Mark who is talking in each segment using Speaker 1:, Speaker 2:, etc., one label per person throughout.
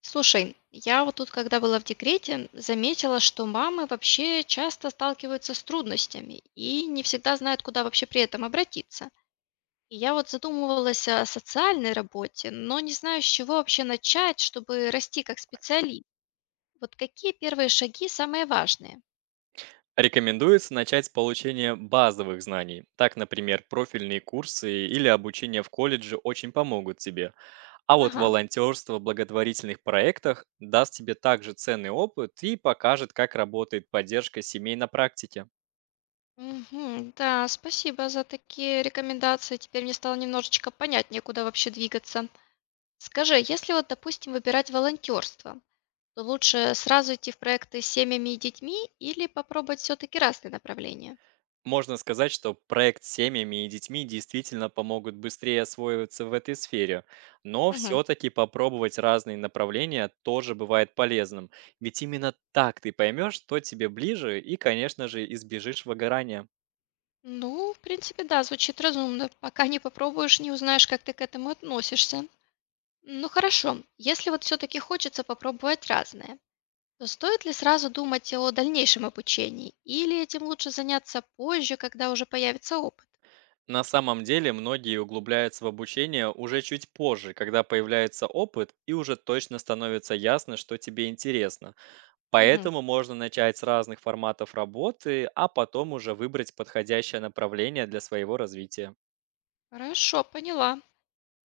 Speaker 1: Слушай, я вот тут, когда была в декрете, заметила, что мамы вообще часто сталкиваются с трудностями и не всегда знают, куда вообще при этом обратиться. И я вот задумывалась о социальной работе, но не знаю, с чего вообще начать, чтобы расти как специалист. Вот какие первые шаги самые важные?
Speaker 2: Рекомендуется начать с получения базовых знаний. Так, например, профильные курсы или обучение в колледже очень помогут тебе. А вот
Speaker 1: Ага.
Speaker 2: волонтерство в благотворительных проектах даст тебе также ценный опыт и покажет, как работает поддержка семей на практике.
Speaker 1: Мгм. Да, спасибо за такие рекомендации. Теперь мне стало немножечко понятнее, куда вообще двигаться. Скажи, если вот, допустим, выбирать волонтерство, то лучше сразу идти в проекты с семьями и детьми или попробовать все-таки разные направления?
Speaker 2: Можно сказать, что проект с семьями и детьми действительно помогут быстрее освоиться в этой сфере, но
Speaker 1: Мгм.
Speaker 2: все-таки попробовать разные направления тоже бывает полезным, ведь именно так ты поймешь, что тебе ближе и, конечно же, избежишь выгорания.
Speaker 1: Ну, в принципе, да, звучит разумно. Пока не попробуешь, не узнаешь, как ты к этому относишься. Ну хорошо, если вот все-таки хочется попробовать разное, то стоит ли сразу думать о дальнейшем обучении? Или этим лучше заняться позже, когда уже появится опыт?
Speaker 2: На самом деле многие углубляются в обучение уже чуть позже, когда появляется опыт и уже точно становится ясно, что тебе интересно.
Speaker 1: Мгм.
Speaker 2: Поэтому можно начать с разных форматов работы, а потом уже выбрать подходящее направление для своего развития.
Speaker 1: Хорошо, поняла.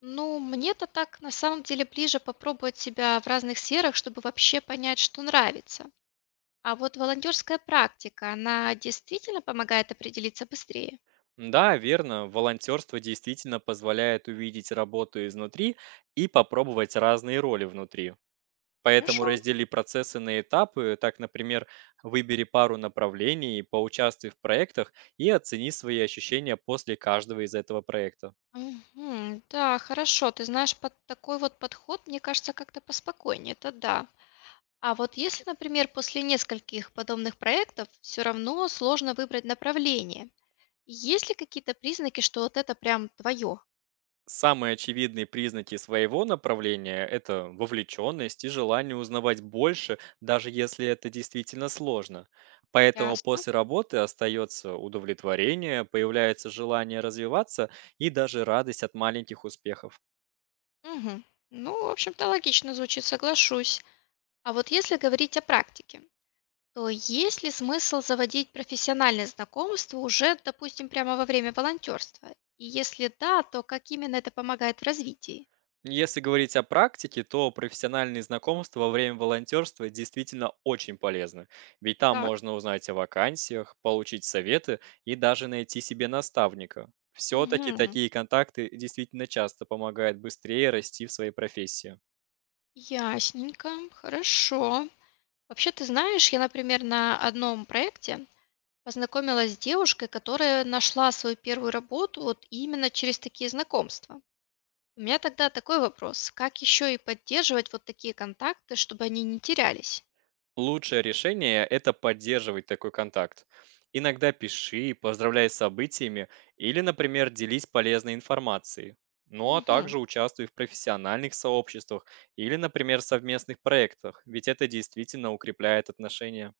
Speaker 1: Ну, мне-то так на самом деле ближе попробовать себя в разных сферах, чтобы вообще понять, что нравится. А вот волонтерская практика, она действительно помогает определиться быстрее?
Speaker 2: Да, верно, волонтерство действительно позволяет увидеть работу изнутри и попробовать разные роли внутри. Поэтому
Speaker 1: Хорошо.
Speaker 2: раздели процессы на этапы, так, например, выбери пару направлений, поучаствуй в проектах и оцени свои ощущения после каждого из этого проекта.
Speaker 1: Мгм. Да, хорошо. Ты знаешь, под такой вот подход, мне кажется, как-то поспокойнее. Это да. А вот если, например, после нескольких подобных проектов все равно сложно выбрать направление, есть ли какие-то признаки, что вот это прям твое?
Speaker 2: Самые очевидные признаки своего направления – это вовлеченность и желание узнавать больше, даже если это действительно сложно. Поэтому
Speaker 1: Ясно.
Speaker 2: после работы остается удовлетворение, появляется желание развиваться и даже радость от маленьких успехов.
Speaker 1: Мгм. Ну, в общем-то, логично звучит, соглашусь. А вот если говорить о практике, то есть ли смысл заводить профессиональные знакомства уже, допустим, прямо во время волонтерства? И если да, то как именно это помогает в развитии?
Speaker 2: Если говорить о практике, то профессиональные знакомства во время волонтерства действительно очень полезны, ведь там
Speaker 1: Так.
Speaker 2: можно узнать о вакансиях, получить советы и даже найти себе наставника. Все-таки
Speaker 1: Мгм.
Speaker 2: такие контакты действительно часто помогают быстрее расти в своей профессии.
Speaker 1: Ясненько, хорошо. Вообще, ты знаешь, я, например, на одном проекте познакомилась с девушкой, которая нашла свою первую работу вот именно через такие знакомства. У меня тогда такой вопрос, как еще и поддерживать вот такие контакты, чтобы они не терялись?
Speaker 2: Лучшее решение – это поддерживать такой контакт. Иногда пиши, поздравляй с событиями или, например, делись полезной информацией. Ну а
Speaker 1: Мгм.
Speaker 2: также участвуй в профессиональных сообществах или, например, совместных проектах, ведь это действительно укрепляет отношения.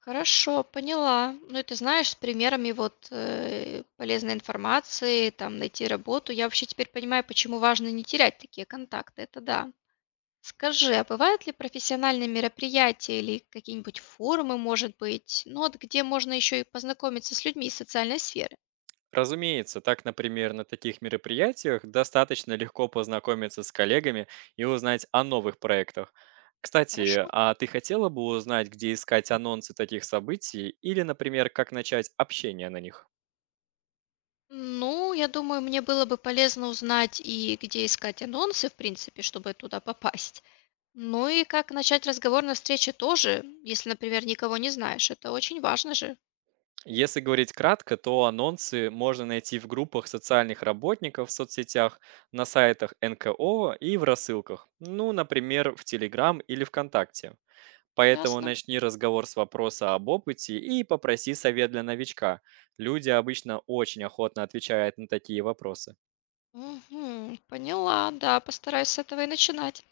Speaker 1: Хорошо, поняла. Ну и ты знаешь, с примерами вот полезной информации, там найти работу. Я вообще теперь понимаю, почему важно не терять такие контакты. Это да. Скажи, а бывают ли профессиональные мероприятия или какие-нибудь форумы, может быть, ну вот где можно еще и познакомиться с людьми из социальной сферы?
Speaker 2: Разумеется, так, например, на таких мероприятиях достаточно легко познакомиться с коллегами и узнать о новых проектах. Кстати,
Speaker 1: Хорошо.
Speaker 2: а ты хотела бы узнать, где искать анонсы таких событий или, например, как начать общение на них?
Speaker 1: Ну, я думаю, мне было бы полезно узнать и где искать анонсы, в принципе, чтобы туда попасть. Ну и как начать разговор на встрече тоже, если, например, никого не знаешь. Это очень важно же.
Speaker 2: Если говорить кратко, то анонсы можно найти в группах социальных работников в соцсетях, на сайтах НКО и в рассылках. Ну, например, в Telegram или ВКонтакте. Поэтому
Speaker 1: Ясно.
Speaker 2: начни разговор с вопроса об опыте и попроси совет для новичка. Люди обычно очень охотно отвечают на такие вопросы.
Speaker 1: Мгм. Поняла, да, постараюсь с этого и начинать.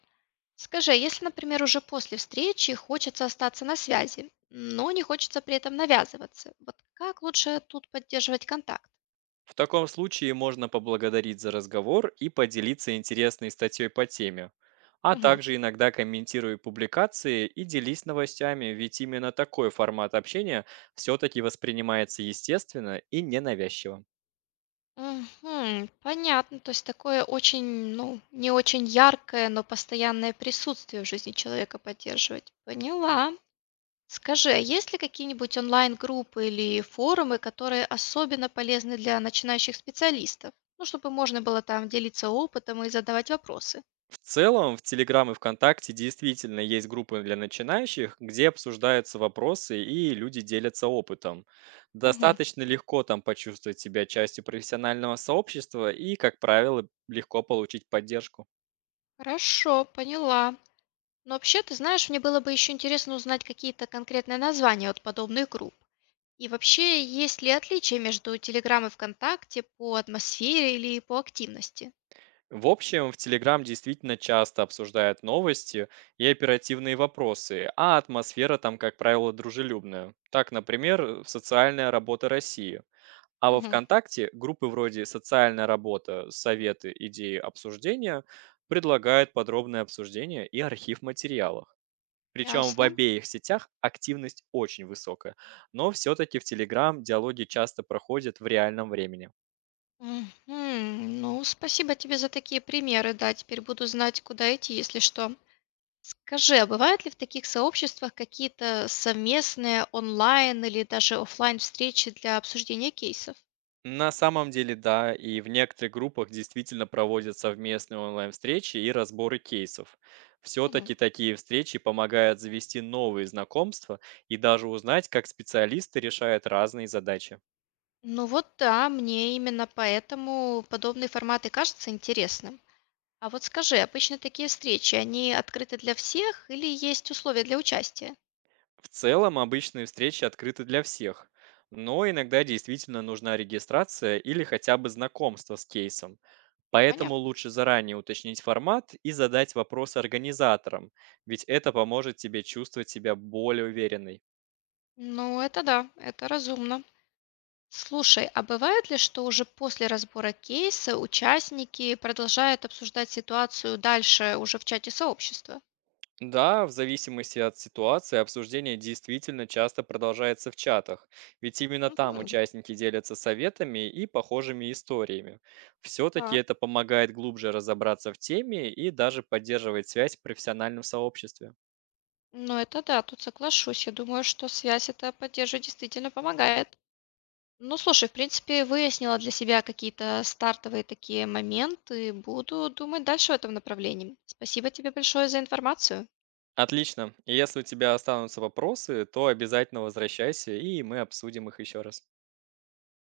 Speaker 1: Скажи, а если, например, уже после встречи хочется остаться на связи, но не хочется при этом навязываться, вот как лучше тут поддерживать контакт?
Speaker 2: В таком случае можно поблагодарить за разговор и поделиться интересной статьей по теме. А
Speaker 1: Мгм.
Speaker 2: также иногда комментируй публикации и делись новостями, ведь именно такой формат общения все-таки воспринимается естественно и ненавязчиво.
Speaker 1: Мгм. Понятно, то есть такое очень, ну, не очень яркое, но постоянное присутствие в жизни человека поддерживать. Поняла. Скажи, а есть ли какие-нибудь онлайн-группы или форумы, которые особенно полезны для начинающих специалистов? Ну, чтобы можно было там делиться опытом и задавать вопросы.
Speaker 2: В целом, в Телеграм и ВКонтакте действительно есть группы для начинающих, где обсуждаются вопросы и люди делятся опытом.
Speaker 1: Мгм.
Speaker 2: Достаточно легко там почувствовать себя частью профессионального сообщества и, как правило, легко получить поддержку.
Speaker 1: Хорошо, поняла. Но вообще, ты знаешь, мне было бы еще интересно узнать какие-то конкретные названия от подобных групп. И вообще, есть ли отличия между Телеграм и ВКонтакте по атмосфере или по активности?
Speaker 2: В общем, в Телеграм действительно часто обсуждают новости и оперативные вопросы, а атмосфера там, как правило, дружелюбная. Так, например, в «Социальная работа России». А во
Speaker 1: Мгм.
Speaker 2: ВКонтакте группы вроде «Социальная работа», «Советы», «Идеи обсуждения» предлагают подробное обсуждение и архив материалов. Причем в
Speaker 1: Ясно.
Speaker 2: обеих сетях активность очень высокая, но все-таки в Telegram диалоги часто проходят в реальном времени.
Speaker 1: Мгм. Ну, спасибо тебе за такие примеры. Да, теперь буду знать, куда идти, если что. Скажи, а бывают ли в таких сообществах какие-то совместные онлайн или даже оффлайн встречи для обсуждения кейсов?
Speaker 2: На самом деле, да, и в некоторых группах действительно проводят совместные онлайн-встречи и разборы кейсов.
Speaker 1: Мгм.
Speaker 2: Все-таки такие встречи помогают завести новые знакомства и даже узнать, как специалисты решают разные задачи.
Speaker 1: Ну вот да, мне именно поэтому подобные форматы кажутся интересным. А вот скажи, обычно такие встречи, они открыты для всех или есть условия для участия?
Speaker 2: В целом, обычные встречи открыты для всех, но иногда действительно нужна регистрация или хотя бы знакомство с кейсом. Поэтому
Speaker 1: Понятно.
Speaker 2: лучше заранее уточнить формат и задать вопросы организаторам, ведь это поможет тебе чувствовать себя более уверенно.
Speaker 1: Ну это да, это разумно. Слушай, а бывает ли, что уже после разбора кейса участники продолжают обсуждать ситуацию дальше уже в чате сообщества?
Speaker 2: Да, в зависимости от ситуации обсуждение действительно часто продолжается в чатах, ведь именно там
Speaker 1: Мгм.
Speaker 2: участники делятся советами и похожими историями. Все-таки
Speaker 1: Так,
Speaker 2: это помогает глубже разобраться в теме и даже поддерживает связь в профессиональном сообществе.
Speaker 1: ну это да, тут соглашусь. Я думаю, что связь это поддерживать действительно помогает. Ну, слушай, в принципе, выяснила для себя какие-то стартовые такие моменты. Буду думать дальше в этом направлении. Спасибо тебе большое за информацию.
Speaker 2: Отлично. И если у тебя останутся вопросы, то обязательно возвращайся, и мы обсудим их еще раз.